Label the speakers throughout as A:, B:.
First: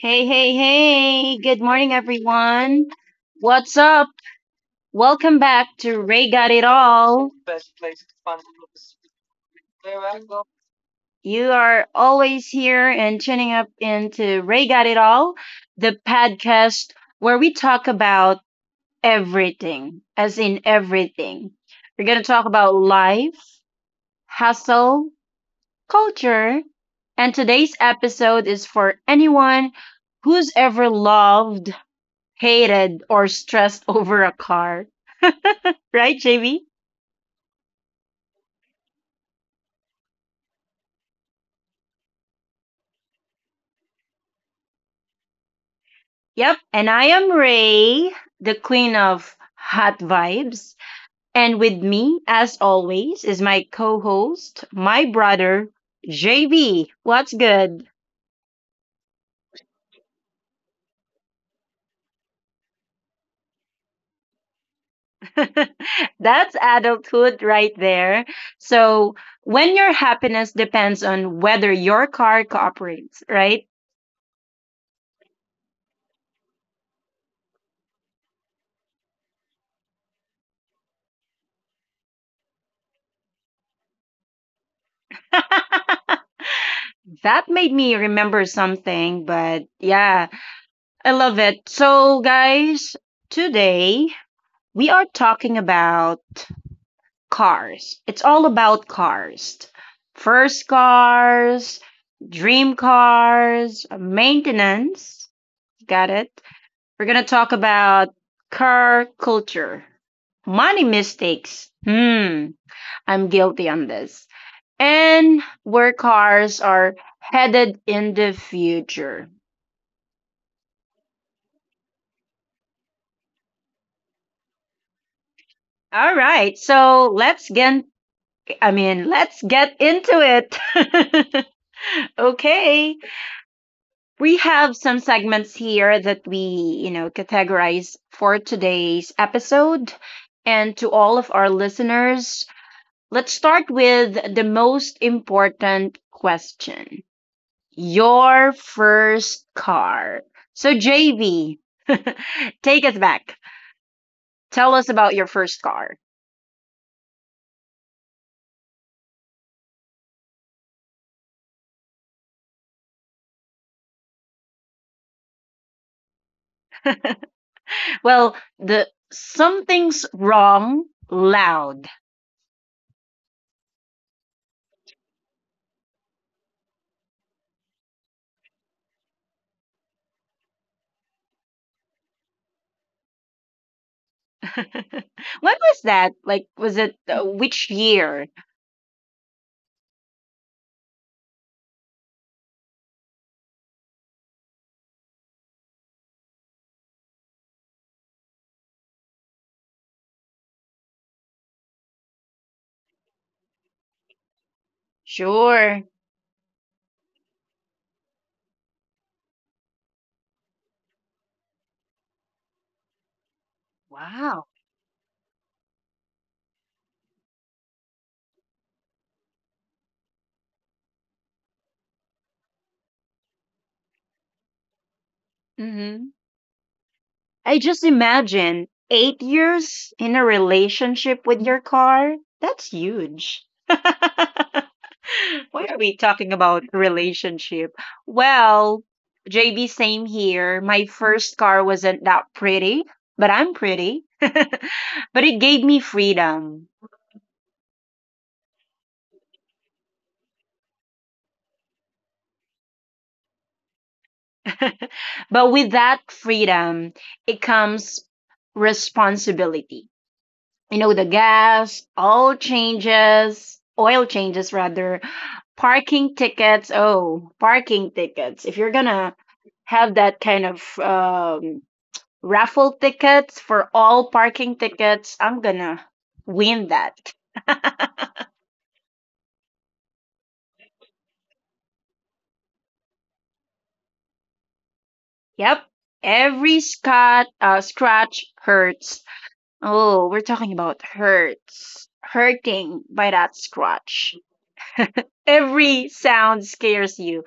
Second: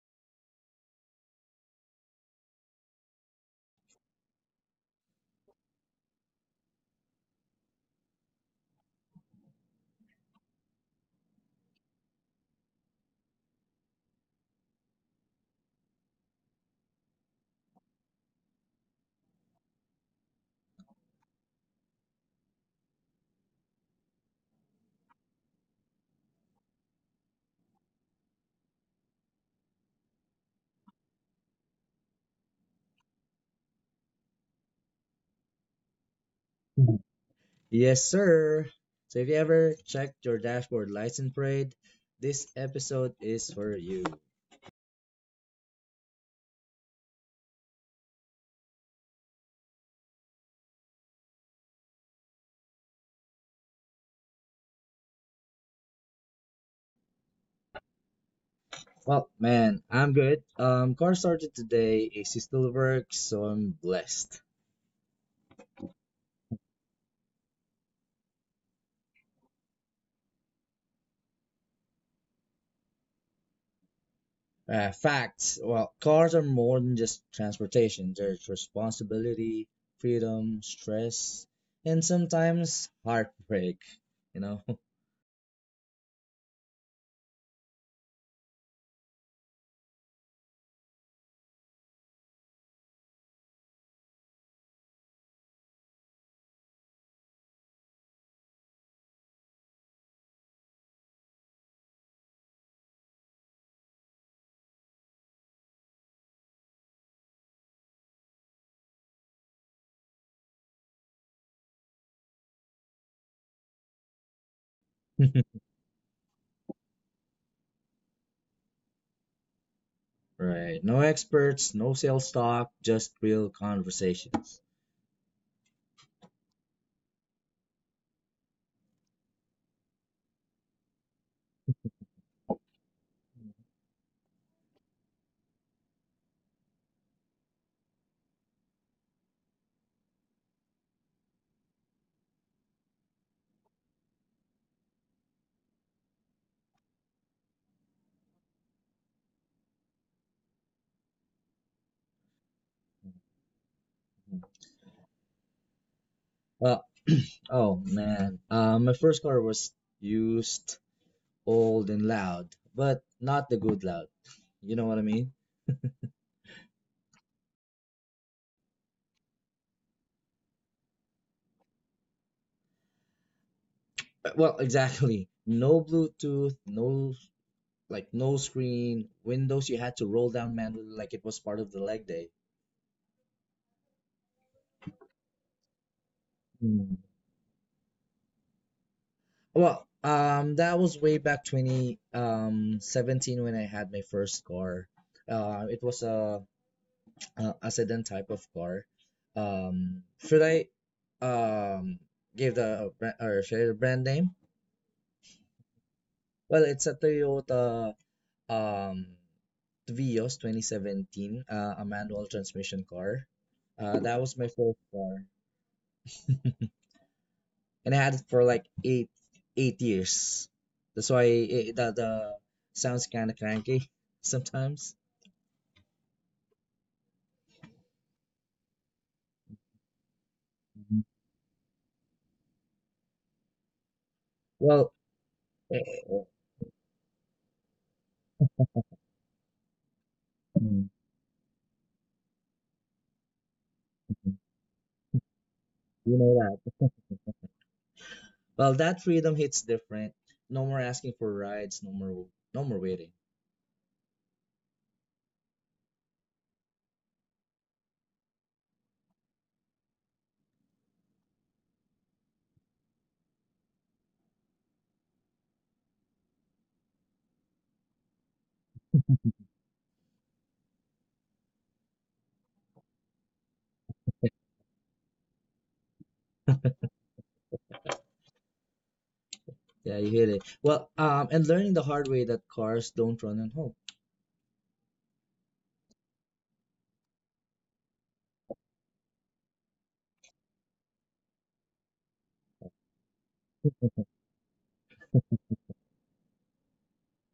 A: Hey, hey, hey. Good morning, everyone. What's up? Welcome back to Ray Got It All. You are always here and tuning up into Ray Got It All, the podcast where we talk about everything, as in everything. We're going to talk about life, hustle, culture, and today's episode is for anyone who's ever loved hated or stressed over a car. Right, JB?
B: Yes, sir. So if you ever checked your dashboard lights and prayed, this episode is for you.
A: Yep. And I am Ray, the queen of hot vibes. And with me, as always, is my co host, my brother, JB. What's good?
B: Well, man, I'm good. Car started today. AC still works, so I'm blessed.
A: That's adulthood right there. So, when your happiness depends on whether your car cooperates, right?
B: Facts. Well, cars are more than just transportation. There's responsibility, freedom, stress, and sometimes heartbreak. You know.
A: that made me remember something, but yeah. I love it. So, guys, today we are talking about cars. It's all about cars. First cars, dream cars, maintenance. Got it? We're going to talk about car culture, money mistakes. Hmm, I'm guilty on this. And where cars are headed in the future.
B: Right. No experts, no sales talk, just real conversations.
A: All right, so let's get into it. Okay. We have some segments here that we, you know, categorize for today's episode. And to all of our listeners, let's start with the most important question your first car. So, JV, take us back. Tell us about your first car.
B: Uh, oh man. My first car was used, old, and loud, but not the good loud. You know what I mean?
A: Well, the something's wrong loud.
B: Exactly. No Bluetooth, no screen, windows you had to roll down manually like it was part of the leg day.
A: When was that? Like, was
B: Mm.
A: it which year?
B: Well, that was way back 20, 17 when I had my first car. It was a sedan type of car. Should I um give the brand or share the brand name?
A: Sure.
B: Well, it's a Toyota um Vios 2017, a manual transmission car. That was my
A: Wow.
B: first car, and I had it for like eight years. That's why it, the sounds kind of cranky sometimes.
A: hmm I just imagine 8 years in a relationship with your car. That's huge. Why
B: Well, eh,
A: are we
B: eh,
A: talking about relationship? Well, JB, same here. My first car wasn't that pretty, but I'm pretty.
B: eh,
A: But it gave me
B: you know
A: freedom.
B: that. Well, that freedom hits different. No more asking for rides, no more waiting.
A: But with that freedom, it comes responsibility. You know, the gas, all changes, oil changes rather, parking tickets. Oh, parking tickets. If you're gonna have that kind of raffle tickets for all parking tickets, I'm gonna win that.
B: Yeah, you hit it. Well, and learning the hard way that cars don't run on hope.
A: Yep. Every scratch hurts. Oh, we're talking about hurts. Hurting by that scratch. Every sound scares you.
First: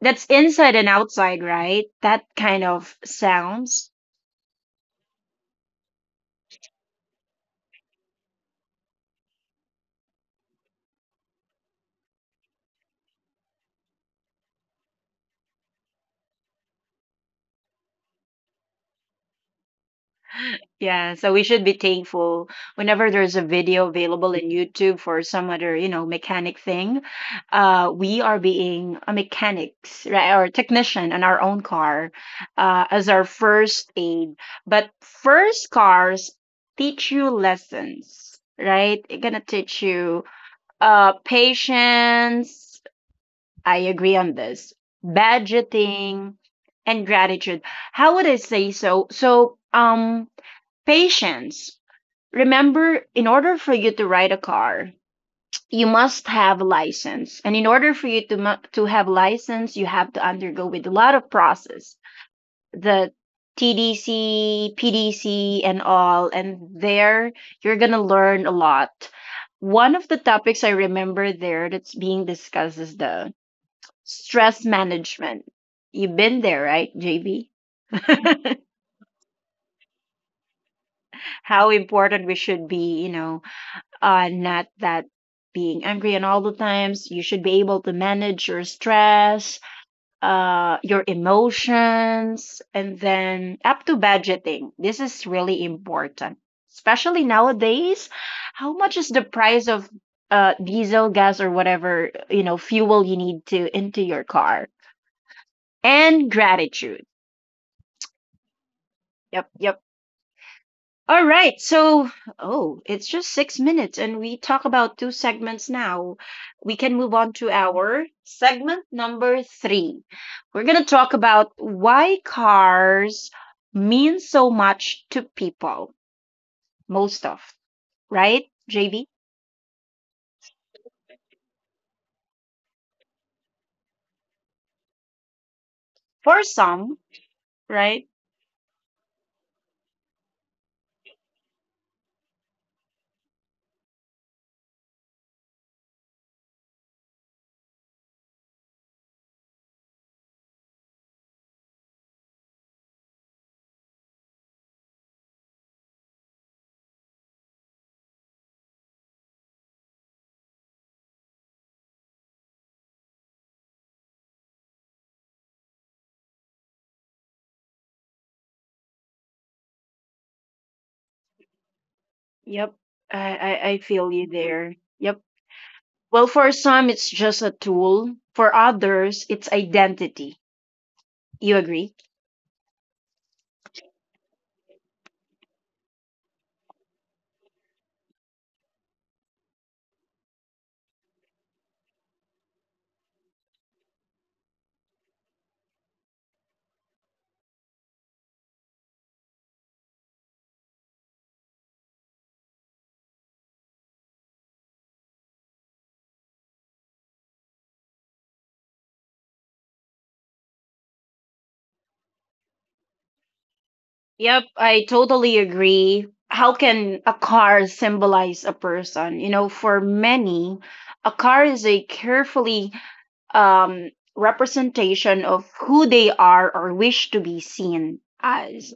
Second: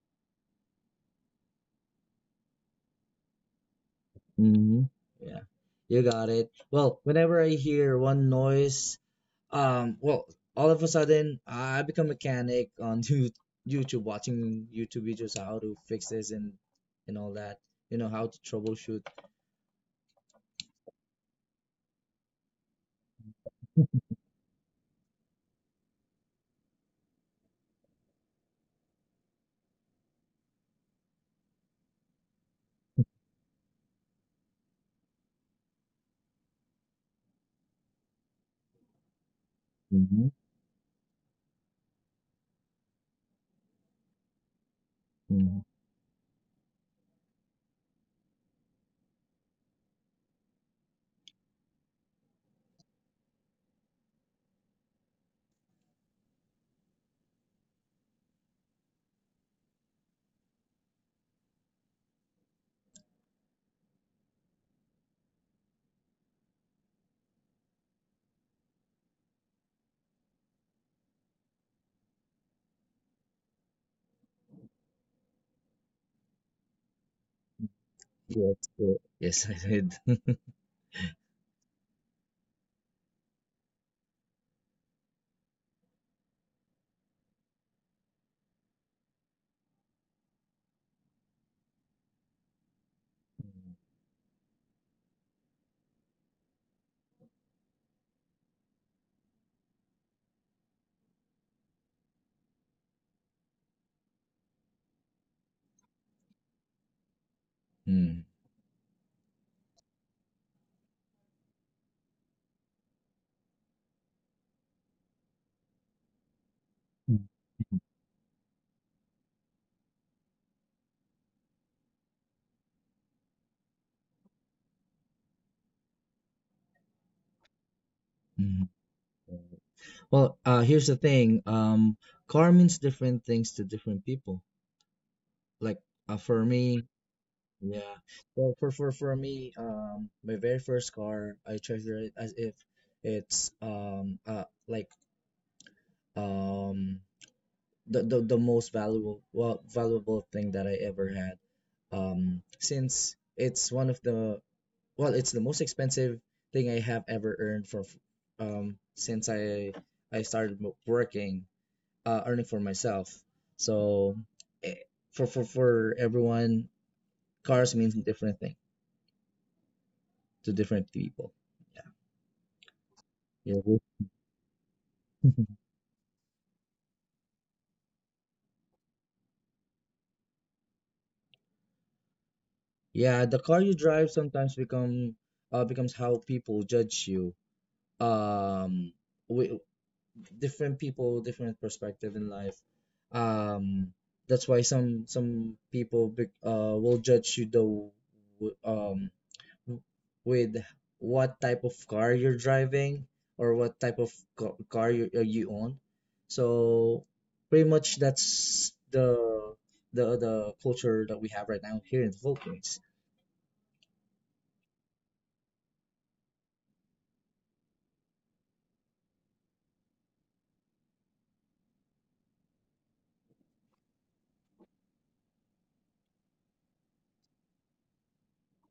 A: That's inside and outside, right? That kind of sounds.
B: hmm Yeah, you got it. Well, whenever I hear one noise, um, well, all of a sudden I become mechanic on YouTube, watching YouTube videos how to fix this and all that. You know how to troubleshoot.
A: Yeah, so we should be thankful whenever there's a video available in YouTube for some other, you know, mechanic thing. We are being a mechanics, right, or technician on our own car, as our first aid. But first cars teach you lessons, right? It's gonna teach you
B: hmm
A: patience. I agree on this.
B: hmm
A: Budgeting and gratitude. How would I say so? So, patience. Remember, in order for you to ride a car, you must have license. And in order for you to have license, you have to undergo with a lot of process. The TDC, PDC, and all. And there, you're gonna learn a lot. One of the topics I remember there that's being discussed is the stress management. You've been there, right, JB?
B: Yes, yes. Yes, I did.
A: How important we should be, you know, not that being angry and all the times. You should be able to manage your stress, your emotions, and then up to budgeting. This is really important, especially nowadays. How much is the price of diesel, gas, or whatever you know fuel you need to into your car? And gratitude. Yep, yep. All right. So, oh, it's just 6 minutes, and we talk about two segments now. We can move
B: Hmm.
A: on to our segment number three. We're going to talk about why cars mean so much to people, most of, right,
B: Mhm.
A: JV?
B: Well, here's the thing. Car means different things to different people. Like,
A: For
B: for me,
A: some,
B: yeah.
A: right?
B: Well, for me, my very first car, I treasure it as if it's um the most valuable, valuable thing that I ever had. Since it's one of the, well, it's the most expensive thing I have ever earned for since I started working, earning for myself. So eh, for everyone, cars means different thing to different people.
A: Yep. I,
B: Yeah.
A: I, I feel you there. Yep.
B: Yeah.
A: Well, for some, it's just a tool. For others, it's identity. You agree?
B: Yeah, the car you drive sometimes becomes how people judge you. Um, wi- Different people, different perspective in life. Um, that's why some people will judge you the w- with what type of car you're driving or what type of car you, you own. So pretty much that's the culture that we have right now here in the Philippines.
A: Yep, I totally agree. How can a car symbolize a person? You know, for many, a car is a carefully representation of who they are or wish to be seen as.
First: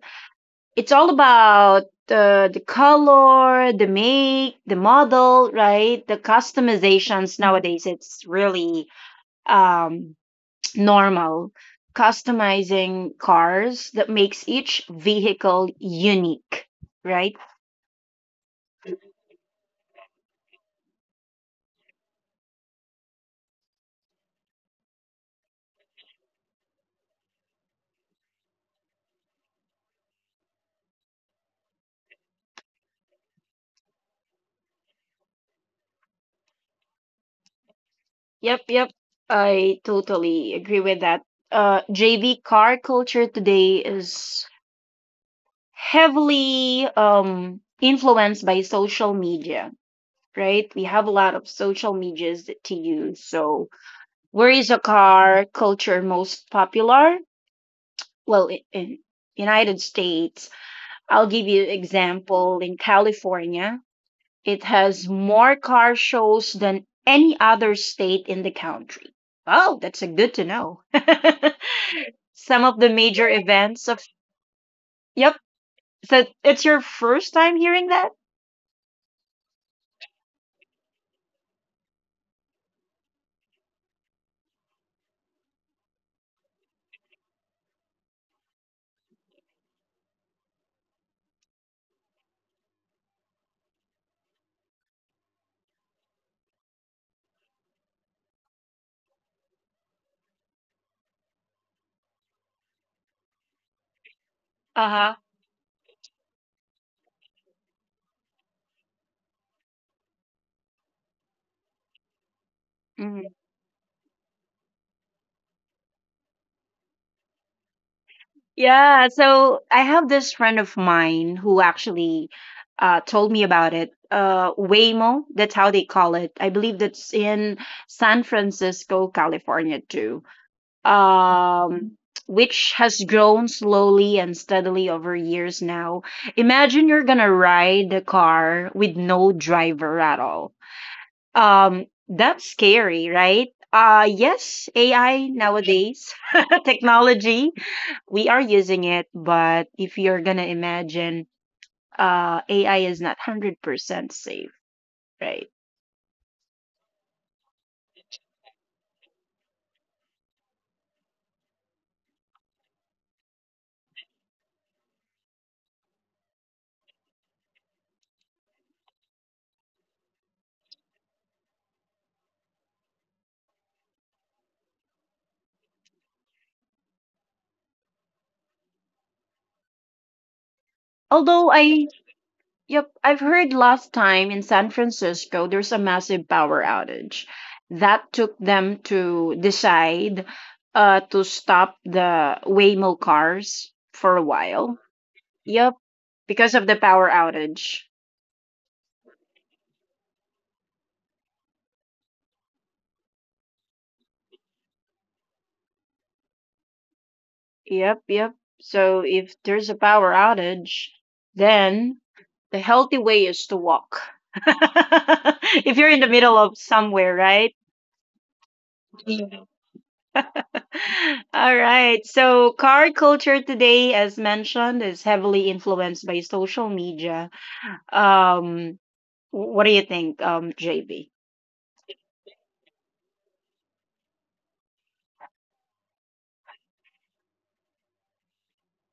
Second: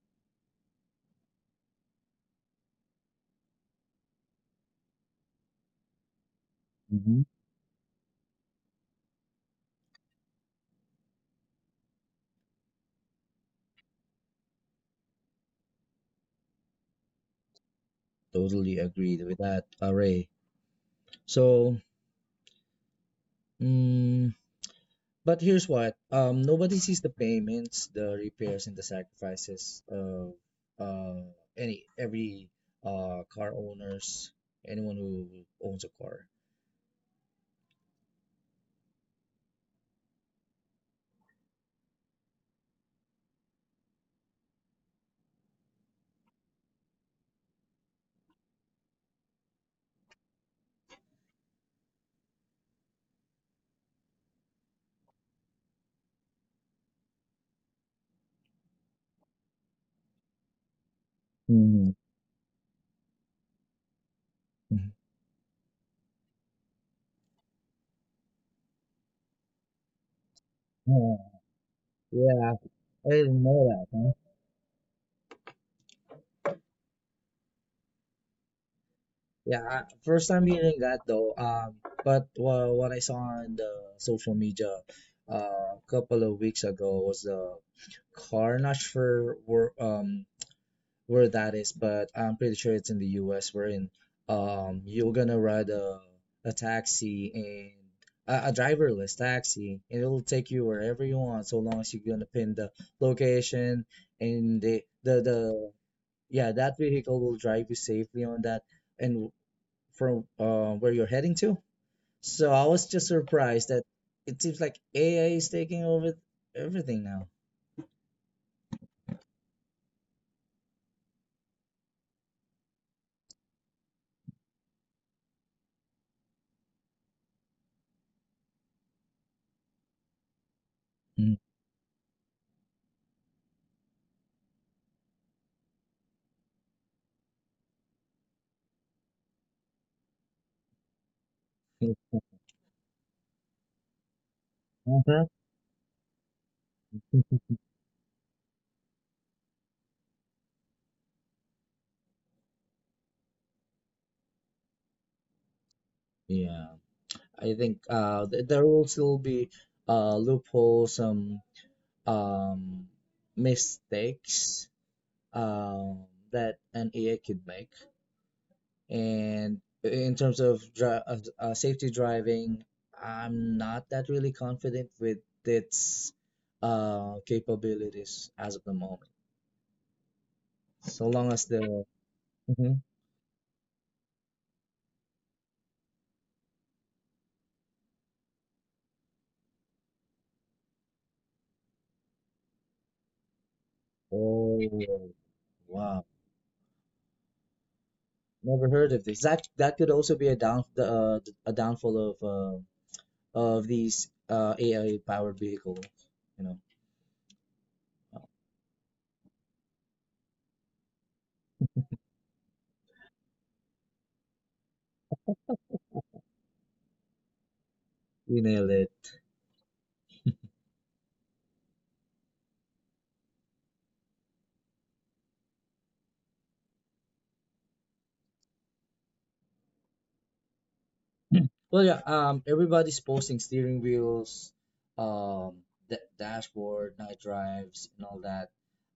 A: It's all about the color, the make, the model, right? The
B: Mhm.
A: customizations nowadays, it's really um, normal, customizing cars that makes each vehicle unique, right?
B: Totally agreed with that, Array. So, mm, But here's what, nobody sees the payments, the repairs, and the sacrifices of uh, any every car owners, anyone who owns a car.
A: Yep, yep. I totally agree with that. JV, car culture today is heavily influenced by social media, right? We have a lot of social medias to use. So, where is a car culture most popular? Well, in United States, I'll give you
B: Mhm.
A: example in California. It has more car shows than any other state in the country. Oh, that's a good to know.
B: Mhm. Yeah,
A: Some of the
B: I
A: major
B: didn't know that,
A: events of
B: huh?
A: yep. So it's your first time hearing that?
B: Yeah, I- first time hearing that though. But what I saw on the social media a couple of weeks ago was the car, not for were where that is, but I'm pretty sure it's in the US wherein you're gonna ride a taxi, and a driverless taxi, and it'll take you wherever you want so long as you're gonna pin the location and
A: Uh-huh.
B: the yeah, that vehicle will drive you safely on that and from, where you're heading to. So I was just
A: Mhm.
B: surprised that it seems like AI is taking over everything now.
A: Yeah, so I have this friend of mine who actually told me about it. Waymo, that's how they call it. I believe that's in San Francisco, California, too.
B: Mhm.
A: um, which has grown slowly and steadily over years now. Imagine you're gonna ride a car with no driver at all. That's scary, right? Yes, AI nowadays, technology, we are using it, but if you're gonna imagine, AI is not 100% safe, right?
B: Yeah. I think th there will still be loopholes, some, um, mistakes, um, that an AI could make. And in terms of safety driving, I'm not that really confident with its capabilities as of the moment. So long as
A: Although
B: the
A: I
B: Mhm.
A: Yep, I've heard last time in San Francisco there's a massive power outage that took them to decide to stop the Waymo cars for a while.
B: Oh,
A: Yep,
B: wow,
A: because of the power outage.
B: never heard of this. That that could also be a downfall of these AI powered vehicles. You know,
A: Yep, yep. So if there's a power outage, then the healthy way is to walk. If you're in the middle of somewhere, right?
B: we nailed it.
A: All right. So, car culture today, as mentioned, is heavily influenced by social media. Um, what do you think, JB?
B: Well, yeah. Everybody's posting steering wheels, um, the dashboard, night drives, and all that.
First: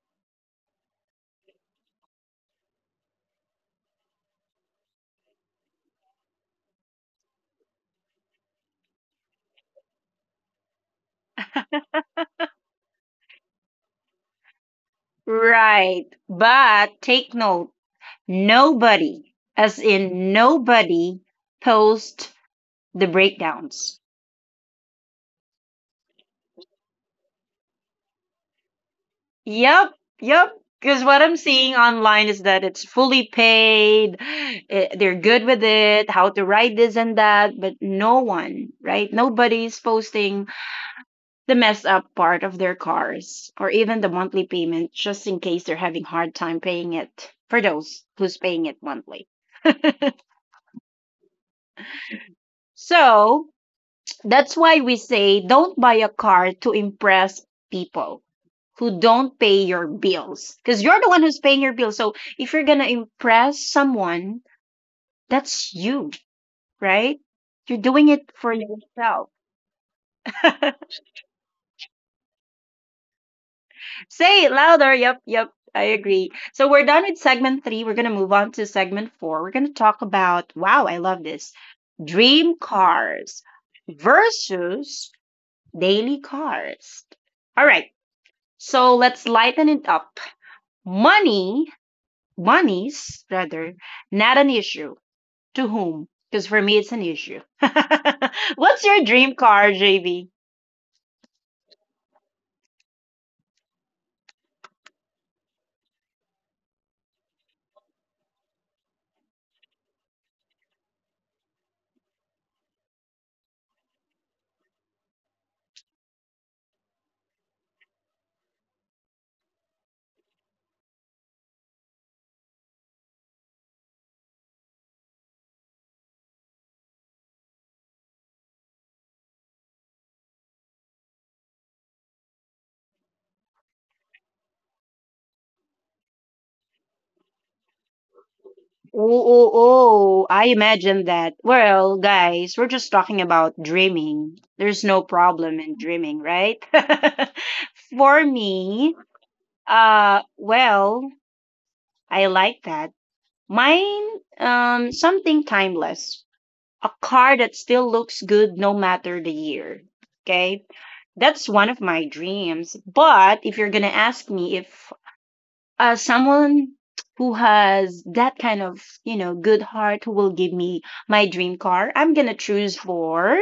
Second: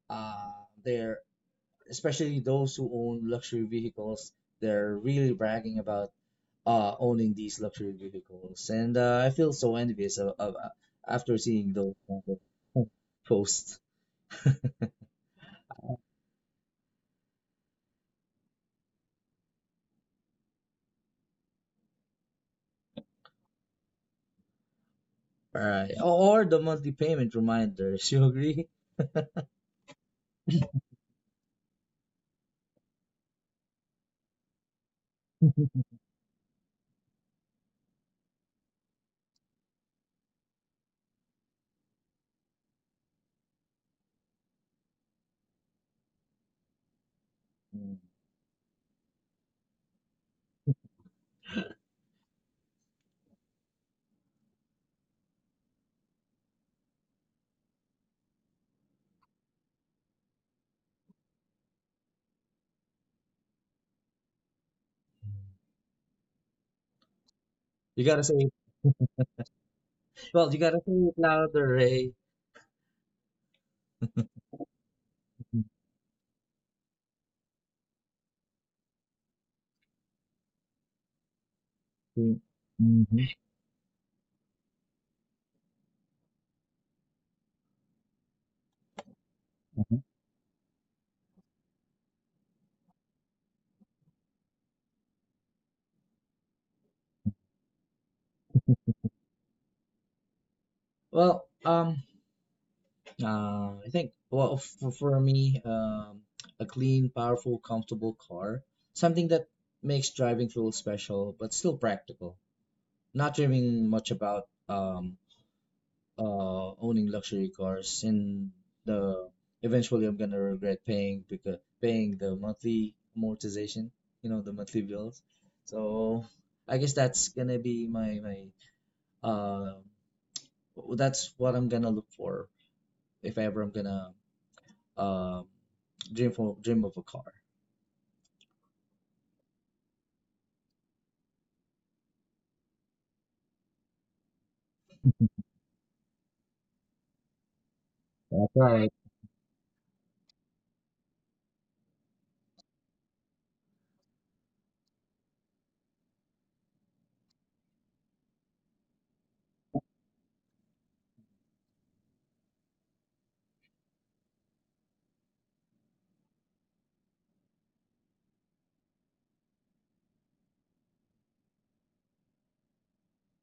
B: Uh, they're Especially those who own luxury vehicles. They're really bragging about owning these luxury vehicles, and I feel so envious of after seeing those kind of posts.
A: Right. But take note, nobody, as in nobody, post the breakdowns.
B: All right, or the monthly payment reminders. You agree?
A: Yep, yep. Because what I'm seeing online is that it's fully paid. They're good with it, how to write this and that, but no one, right? Nobody's posting the messed up part of their cars or even the monthly payment just in case they're having hard time paying it for
B: Mm.
A: those who's paying it monthly. So that's why we say don't buy a car to impress people who don't pay your bills because you're the one who's paying your bills. So if you're going to impress someone, that's you, right? You're
B: You
A: doing
B: gotta
A: it
B: say
A: for
B: it.
A: yourself.
B: Well, you gotta say it louder, Ray.
A: Say it louder. Yep, yep.
B: Mm,
A: I agree. So we're done with segment three. We're gonna move on to segment four. We're gonna talk about wow, I love this. Dream
B: mhm,
A: cars versus daily cars. All right. So let's lighten it
B: mhm.
A: up. Money, monies rather, not an issue. To whom? Because for me it's an issue. What's your dream car, JB?
B: Well, uh, I think, well, for me, a clean, powerful, comfortable car, something that makes driving feel special but still practical. Not dreaming much about owning luxury cars and the eventually I'm gonna regret paying, because paying the monthly amortization, you know, the monthly bills. So I guess that's gonna be my my uh that's what I'm gonna look for if ever I'm gonna um dream for, dream of a car.
A: Oh, oh, oh, I imagine that. Well, guys, we're just talking about dreaming. There's no problem in dreaming, right? For
B: That's right.
A: me, well, I like that. Mine, something timeless. A car that still looks good no matter the year. Okay? That's one of my dreams. But if you're gonna ask me if as someone who has that kind of, you know, good heart who will give me my dream car, I'm going to choose for,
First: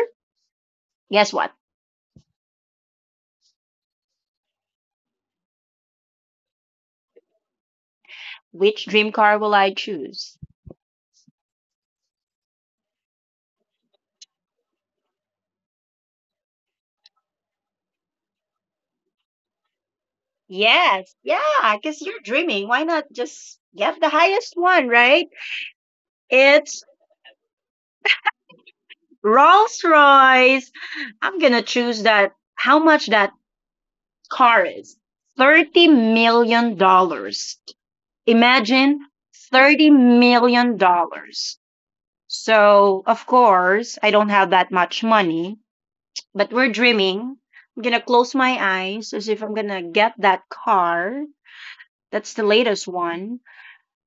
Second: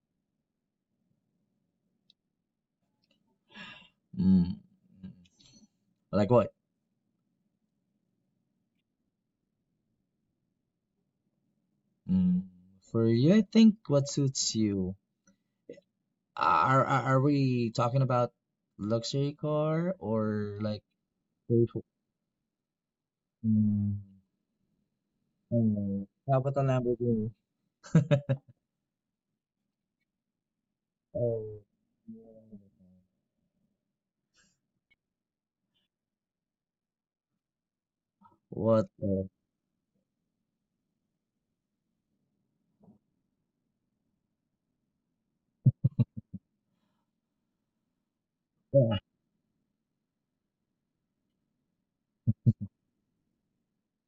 A: guess what?
B: Mm. Like what?
A: Which dream car will I choose?
B: Mm. For you, I think what suits you. Are we talking about luxury car or like
A: Yes. Yeah.
B: Grateful.
A: Because you're dreaming. Why not just
B: Mm.
A: get the highest one, right?
B: Oh, dapat ang
A: It's
B: Lamborghini.
A: Rolls Royce. I'm going to
B: Oh,
A: choose that.
B: yeah.
A: How much that car is? $30 million dollars.
B: What
A: Imagine
B: the
A: $30 million dollars. So, of course, I don't have that much money, but we're dreaming. I'm gonna close my
B: fuck?
A: eyes as if I'm gonna get that car. That's the latest one.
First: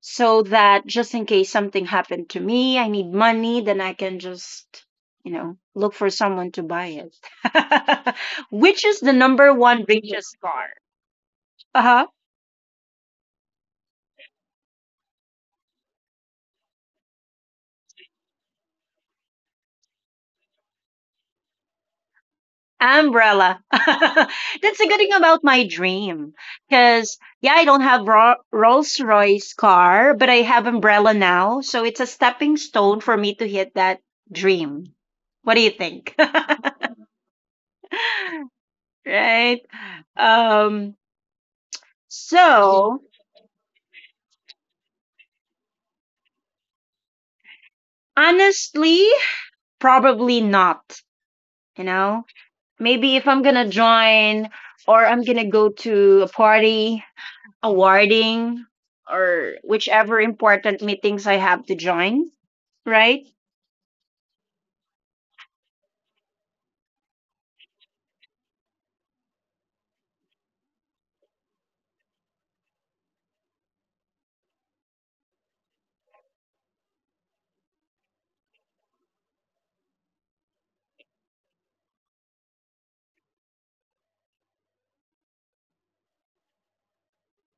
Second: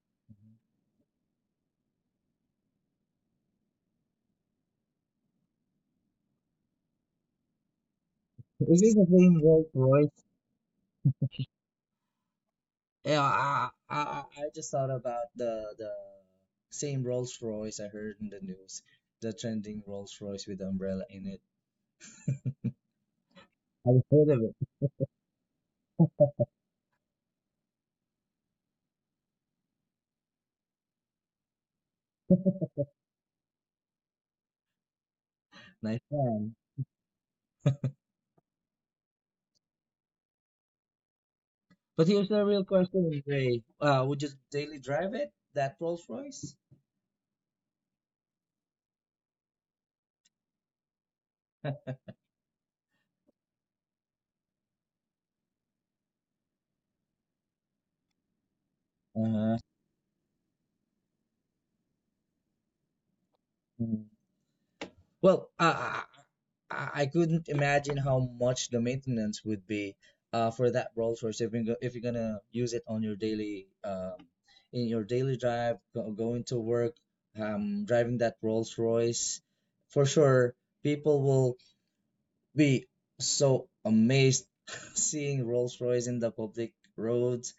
A: So that just in case something happened to me, I need money, then I can just, you know, look for someone to buy it.
B: Is
A: Which
B: this
A: is
B: the
A: the
B: same
A: number
B: Rolls
A: one
B: Royce?
A: biggest car? Uh huh.
B: Yeah, I just thought about the same Rolls Royce I heard in the news. The trending Rolls Royce with the umbrella in it.
A: Umbrella.
B: I've heard of it.
A: That's a good thing about my dream. Because, yeah, I don't have Rolls Royce car, but I have umbrella now. So it's a stepping stone for me to hit that dream. What do you
B: Nice
A: think?
B: plan.
A: Right? Um,
B: But here's the real
A: so,
B: question, Ray. Would you daily drive it? That Rolls Royce?
A: honestly, probably not. You know, maybe if I'm going to join or I'm going to go to a party awarding or
B: Uh-huh.
A: whichever important meetings I have to join, right?
B: Well, I couldn't imagine how much the maintenance would be for that Rolls Royce if you're, if you're gonna use it on your daily in your daily drive, going to work, driving that Rolls Royce. For sure, people will be so amazed seeing Rolls Royce in the public roads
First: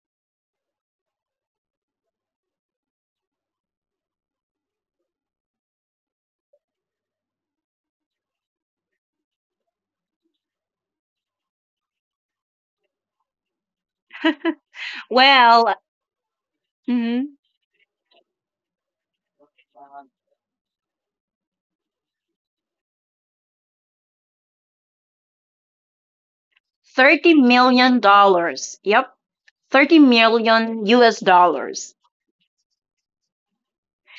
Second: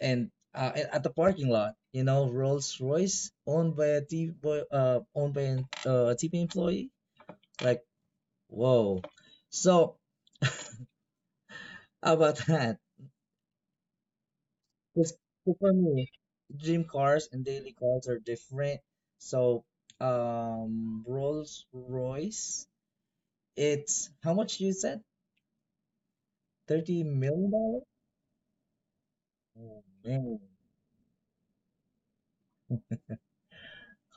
B: and, at the parking lot. You know, Rolls Royce owned by owned by an, a T P employee. Like Whoa. So how about that? Because for
A: Well,
B: me, dream cars
A: mhm,
B: and daily cars are different. So Rolls Royce, it's how much you said? Thirty
A: $30
B: million dollars?
A: million dollars. Yep,
B: Oh
A: 30
B: man.
A: million US dollars.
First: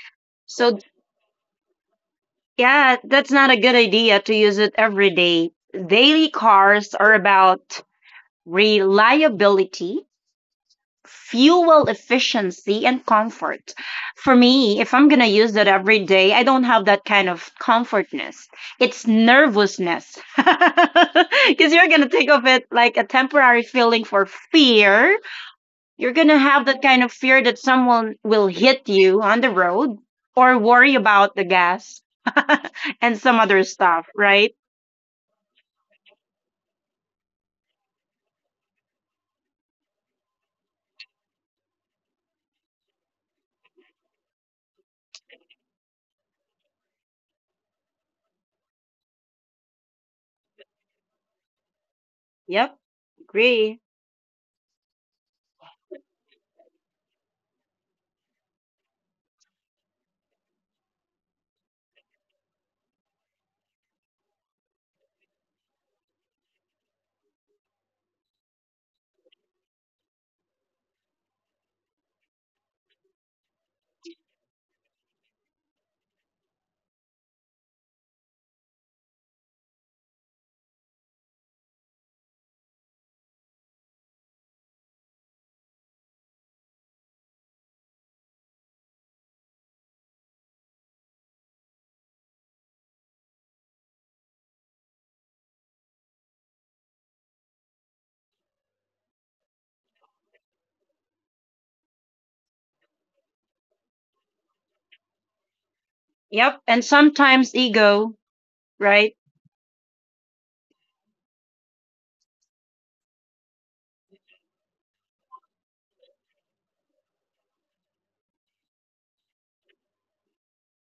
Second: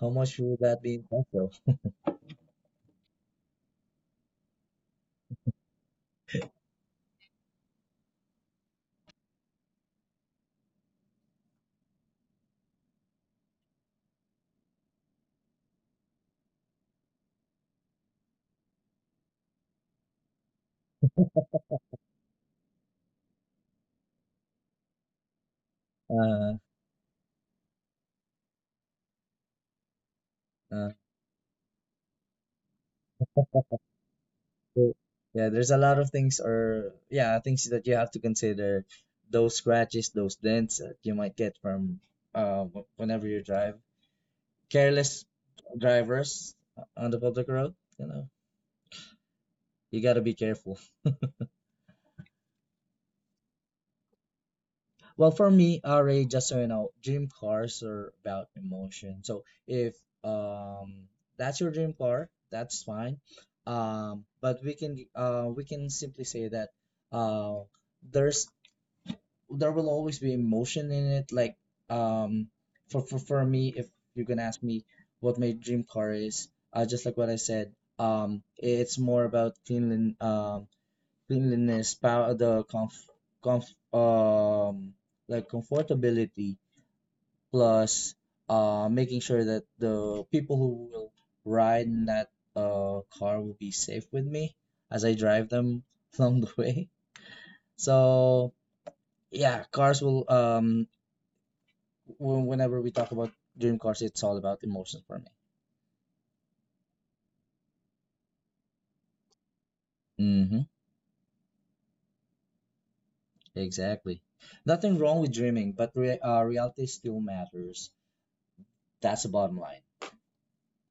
B: How much will
A: So,
B: that be in cost though?
A: yeah, that's not a good idea to use it every day. Daily cars are about reliability fuel efficiency and comfort. For me, if I'm going to use that every day, I don't have that kind of comfortness. It's nervousness. Because you're going to think of it like a temporary feeling for fear. You're going to
B: Uh,
A: have that kind of fear that someone will hit you on the road or
B: uh,
A: worry about the gas and some other stuff, right?
B: So, Yeah, there's a lot of things, or yeah, things that you have to consider. Those scratches, those dents that you might get from whenever you drive. Careless drivers on the public road, you know, you gotta be careful.
A: Yep, agree.
B: Well, for me, RA, just so you know, dream cars are about emotion. So if um that's your dream car, that's fine. But we can simply say that uh there's there will always be emotion in it. Like, um, for for me, if you are gonna ask me what my dream car is, just like what I said, it's more about cleanliness, power, the comf um comfortability plus making sure that the people who will ride in that car will be safe with me as I drive them along the way. So yeah, cars will Whenever we talk about dream cars, it's all about emotions for me.
A: Yep, and sometimes ego, right?
B: Mm-hmm. Exactly. Nothing wrong with dreaming, but re reality still matters. That's the bottom line.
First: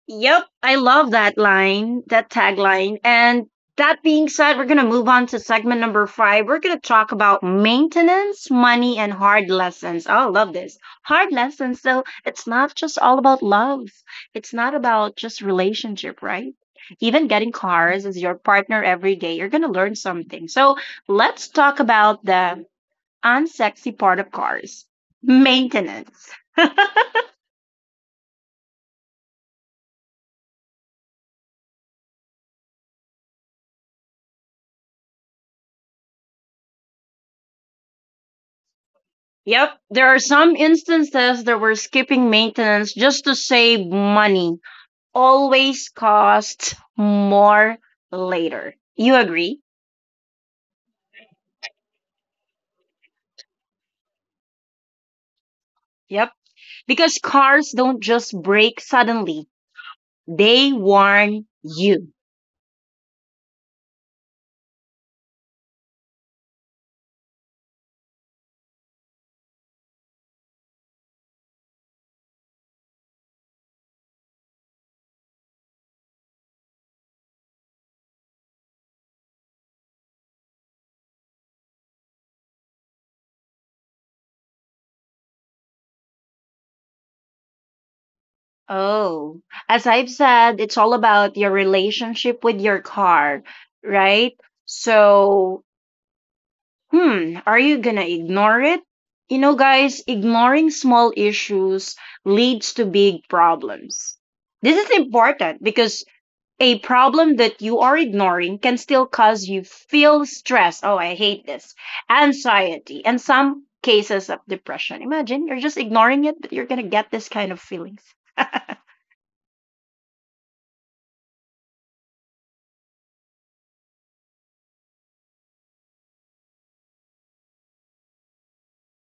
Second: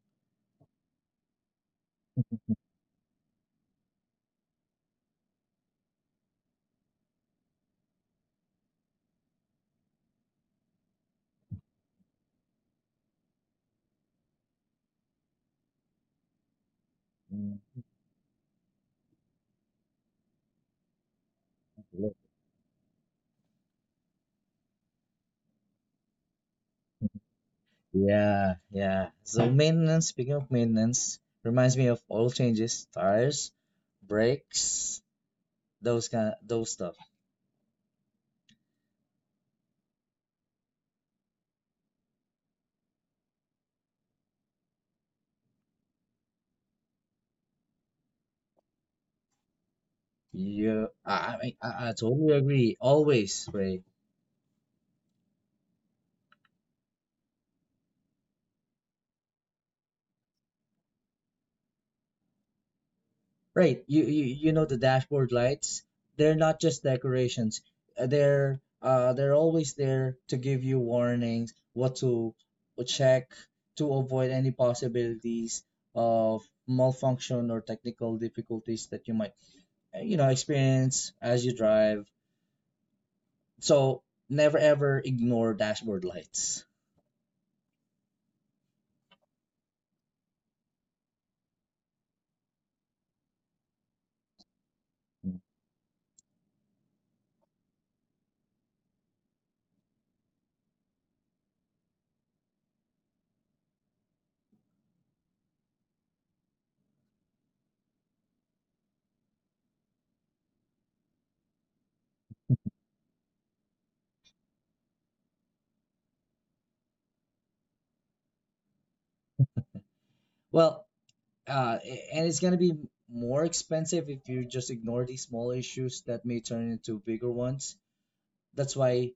A: Yep, I love that line, that tagline. And that being said, we're going to move on to segment number five. We're going to talk about maintenance, money, and hard lessons. Oh, I love this. Hard lessons. So it's not just all about love, it's not about just relationship, right? Even getting
B: Mm,
A: cars as your partner every day, you're going to learn something. So let's talk about the unsexy part of cars maintenance.
B: Yeah, yeah. So maintenance, speaking of maintenance, reminds me of oil changes, tires, brakes, those kind, those stuff.
A: Yep, there are some instances that we're skipping maintenance just to save money. Always costs more later. You agree?
B: You, I, mean, I totally agree. Always, Ray.
A: Yep. Because cars don't just break suddenly, they warn you.
B: Right. You know the dashboard lights, they're not just decorations. They're always there to give you warnings, what to check to avoid any possibilities of malfunction or technical difficulties that you might, you know, experience as you drive. So never ever ignore dashboard lights.
A: Oh, as I've said, it's all about your relationship with your car, right? So hmm, are you gonna ignore it? You know, guys, ignoring small issues leads to big problems. This is important because a problem that you are ignoring can still cause you feel stress. Oh, I hate this. Anxiety and some cases of depression. Imagine you're just ignoring it, but you're gonna get this kind of feelings.
B: Well, uh, and it's gonna be more expensive if you just ignore these small issues that may turn into bigger ones. That's why,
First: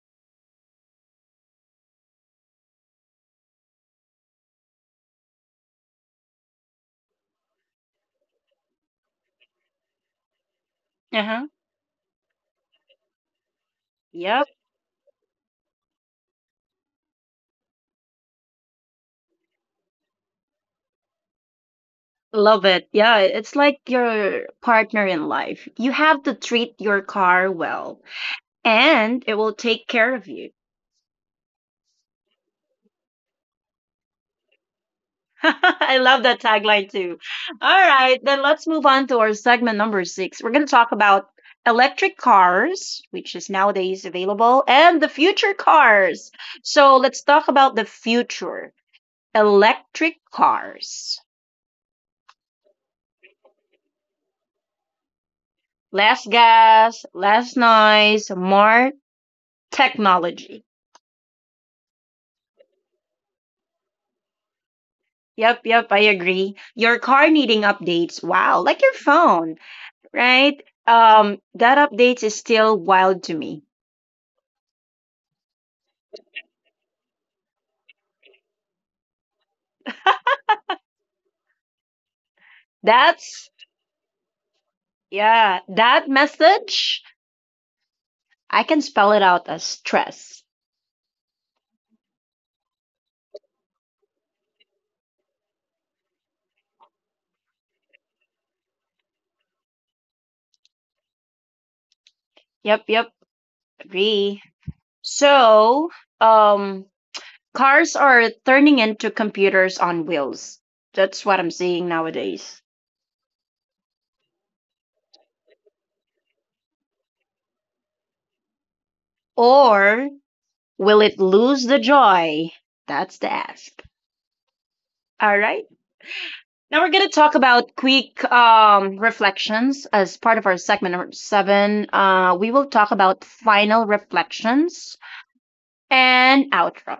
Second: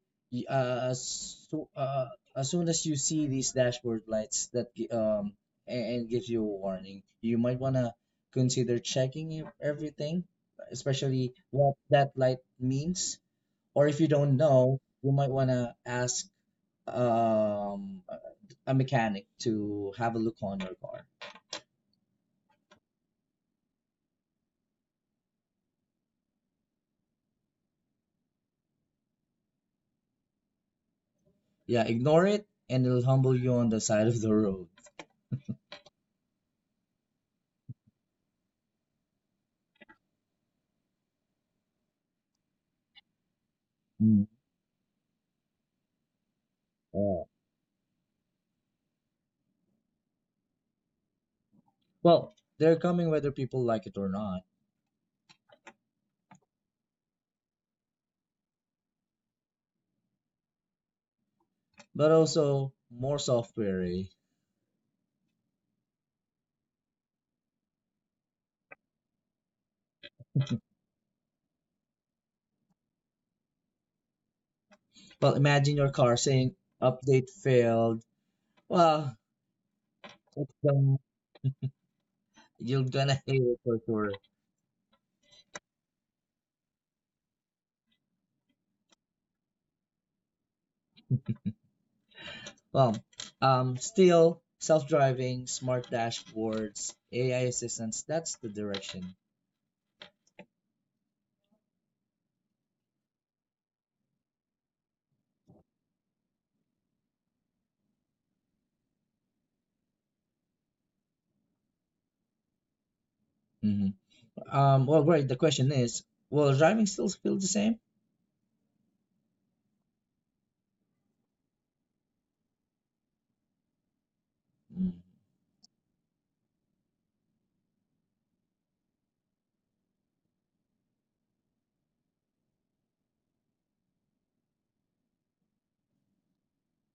B: uh, so, uh, as soon as you see these dashboard lights that gi- a- and gives you a warning, you might wanna consider checking if everything, especially
A: Uh-huh.
B: what that light means. Or if you don't
A: Yep.
B: know, you might wanna ask um a mechanic to have a look on your car.
A: Love it. Yeah, it's like your partner in life. You have to treat your car well and it will take care of you.
B: Yeah, ignore it and it'll humble you on the side of the road.
A: I love that tagline too. All right, then let's move on to our segment number six. We're going to talk about electric cars, which is nowadays
B: Mm,
A: available, and the future cars. So let's
B: yeah.
A: talk about the future electric cars.
B: Well, they're coming whether people like it or not.
A: Less gas, less noise, more technology.
B: But also more software. Eh?
A: Yep, yep, I agree. Your car needing updates. Wow, like your phone. Right? That update is still wild to me.
B: Well, imagine your car saying update failed. Well, it's, you're gonna hate
A: That's
B: it for sure.
A: yeah, that message I can spell it out as stress.
B: Well, still self-driving, smart dashboards, AI assistants. That's the direction.
A: Yep, yep, agree. So, um, cars are turning into computers on wheels. That's what I'm seeing nowadays.
B: hmm right. The question is, will driving still feel the same?
A: Or will it lose the joy? That's the ask.
B: Mm.
A: All right. Now we're going to talk about quick reflections as part of our segment number seven. We will talk about final reflections and outro.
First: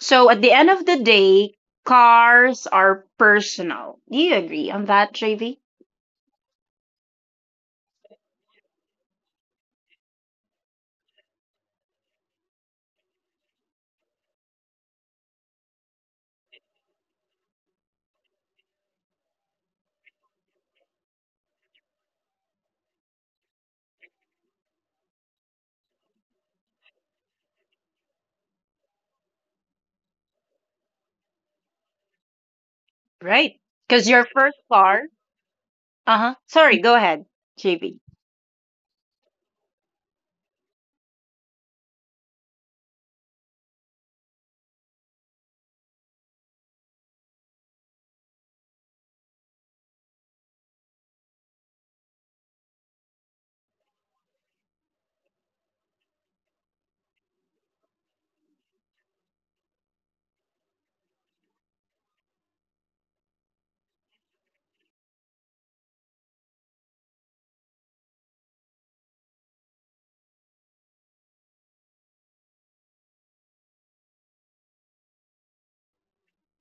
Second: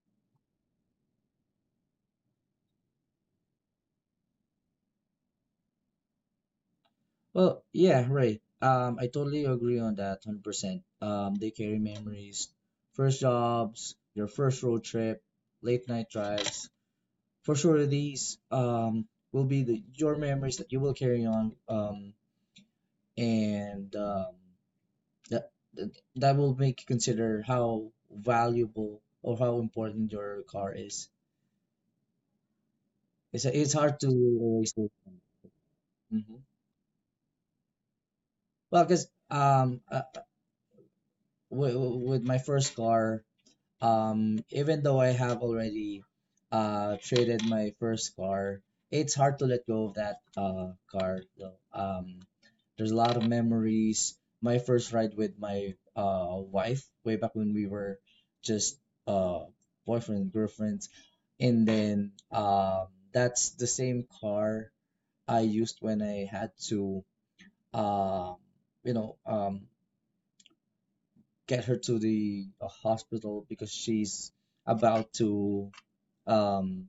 A: So at the end of the day, cars are personal. Do you agree on that, JV?
B: Well, yeah, right. I totally agree on that, 100%. They carry memories, first jobs, your first road trip, late night drives, for sure these will be the your memories that you will carry on, and that will make you consider how valuable or how important your car is. it's
A: Right.
B: it's hard to
A: Because your first
B: always say.
A: car. Uh
B: hmm
A: huh. Sorry, go ahead, JV.
B: well, because with my first car, even though I have already traded my first car, it's hard to let go of that car though. There's a lot of memories. My first ride with my wife way back when we were just uh boyfriend and girlfriends, and then that's the same car I used when I had to uh you know, get her to the, hospital because she's about to, um,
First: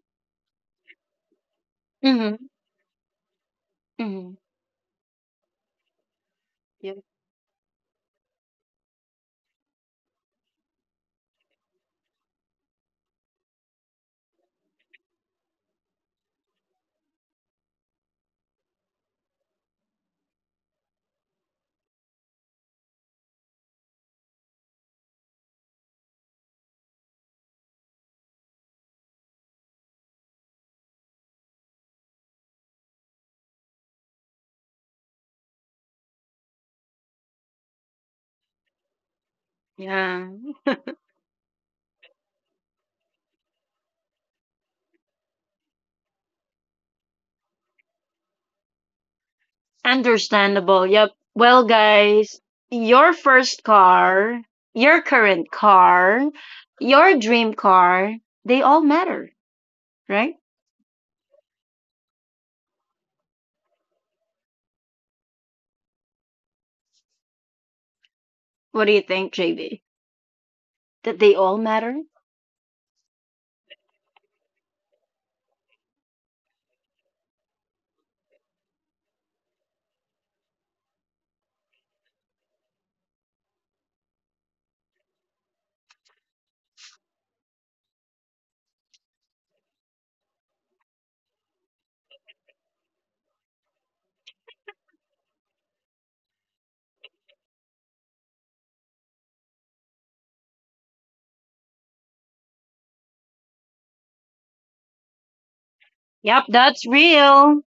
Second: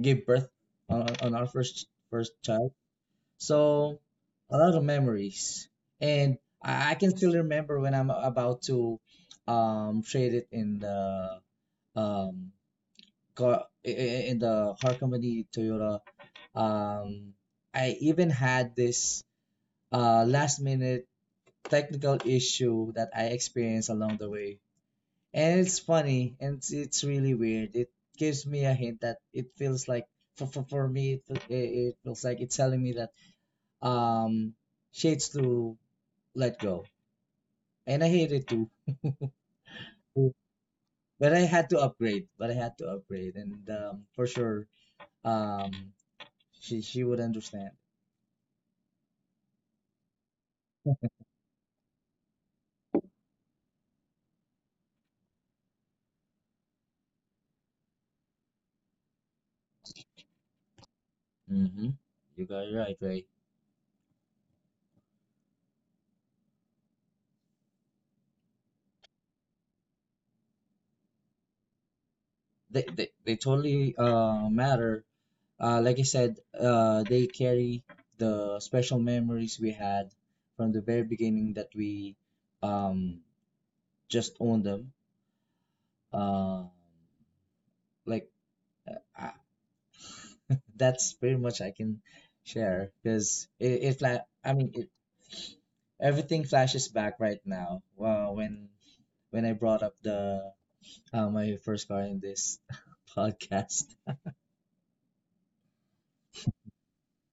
B: give birth on our first
A: Mm
B: child. So
A: hmm. Mm hmm.
B: a lot of memories, and I
A: Yeah.
B: can still remember when I'm about to, trade it in the, um, car I- in the car company Toyota. Um, I even had this, last minute technical issue that I experienced along the way, and it's funny, and it's really weird. It gives me a hint that it feels like for me it, fe- it feels like it's telling me that um shades to let go, and I hate it too,
A: Yeah.
B: but I had to upgrade, and for sure um she would understand.
A: Understandable. Yep. Well, guys, your first car, your current car, your dream car, they all matter, right?
B: Mm-hmm. You got it right, Ray.
A: What do you think, JB? That they all matter?
B: They totally matter. Like I said, they carry the special memories we had from the very beginning that we, um, just owned them. Um like uh, that's pretty much I can share because it fla- I mean it, everything flashes back right now. Wow, when I brought up the, my first car in this podcast.
A: Yep, that's real.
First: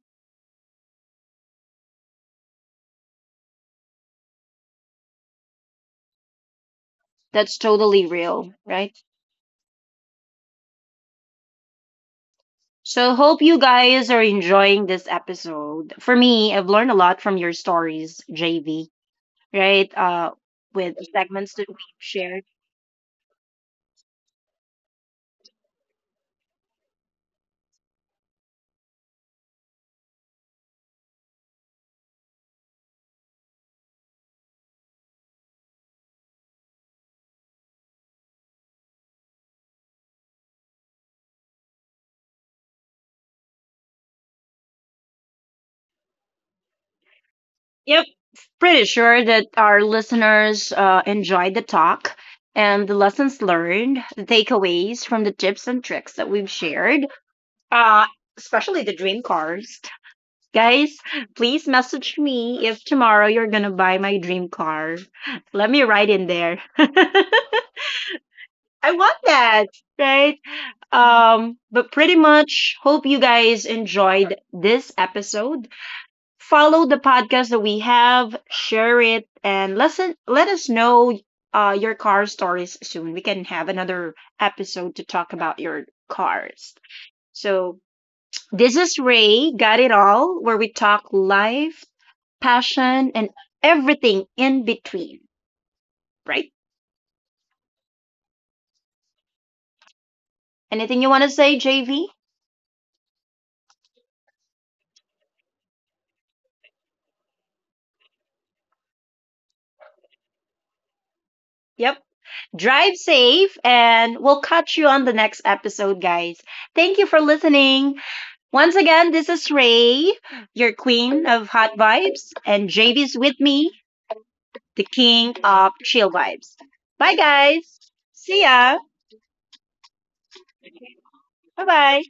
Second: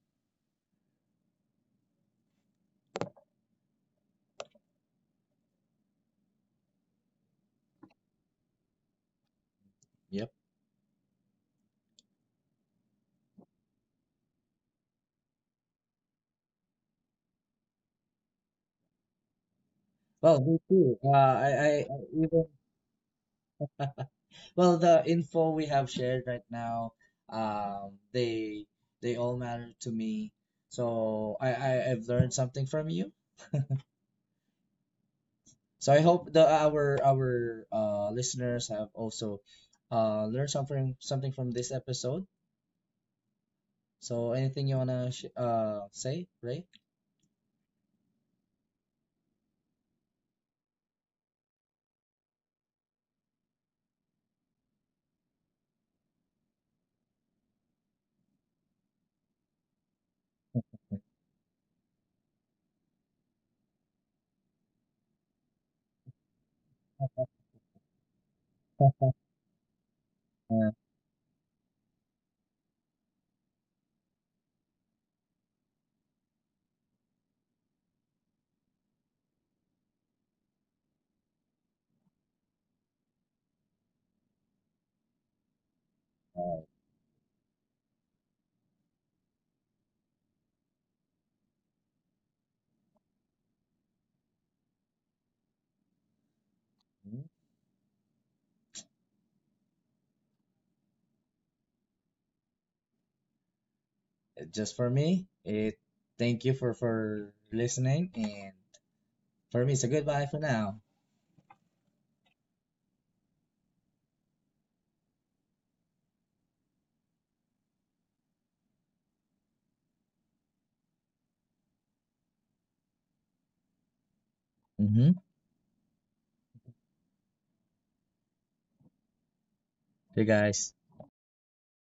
A: That's totally real, right?
B: Yep.
A: So, hope you guys are enjoying this episode. For me, I've learned a lot from your stories, JV. Right?
B: Well, me
A: With the
B: too.
A: segments that we've shared.
B: Even the info we have shared right now, um they they all matter to me. So I I've learned something from you. So I hope the our listeners have also learned something from this episode. So anything you wanna say, Ray?
A: Yep, pretty sure that our listeners enjoyed the talk and the lessons learned, the takeaways from the tips and tricks that we've shared, uh, especially the dream cars. Guys, please message me if tomorrow you're going to buy my dream car. Let me write in there. I want that, right? But pretty much hope you guys enjoyed this episode follow the podcast that we have, share it, and listen. Let us know your car stories soon. We can have another episode to talk about your cars.
B: Uh,
A: So this is Ray. Got it all, where we talk life, passion, and everything in between. Right? Anything you want to say, JV?
B: just for me, it thank you for listening, and for me, it's a goodbye for now.
A: Yep. Drive safe, and we'll catch you on the next episode, guys. Thank you for listening. Once again, this is Ray, your queen of hot vibes, and JV's with me, the king
B: Mm-hmm.
A: of chill vibes. Bye, guys. See ya.
B: You guys.
A: Bye bye.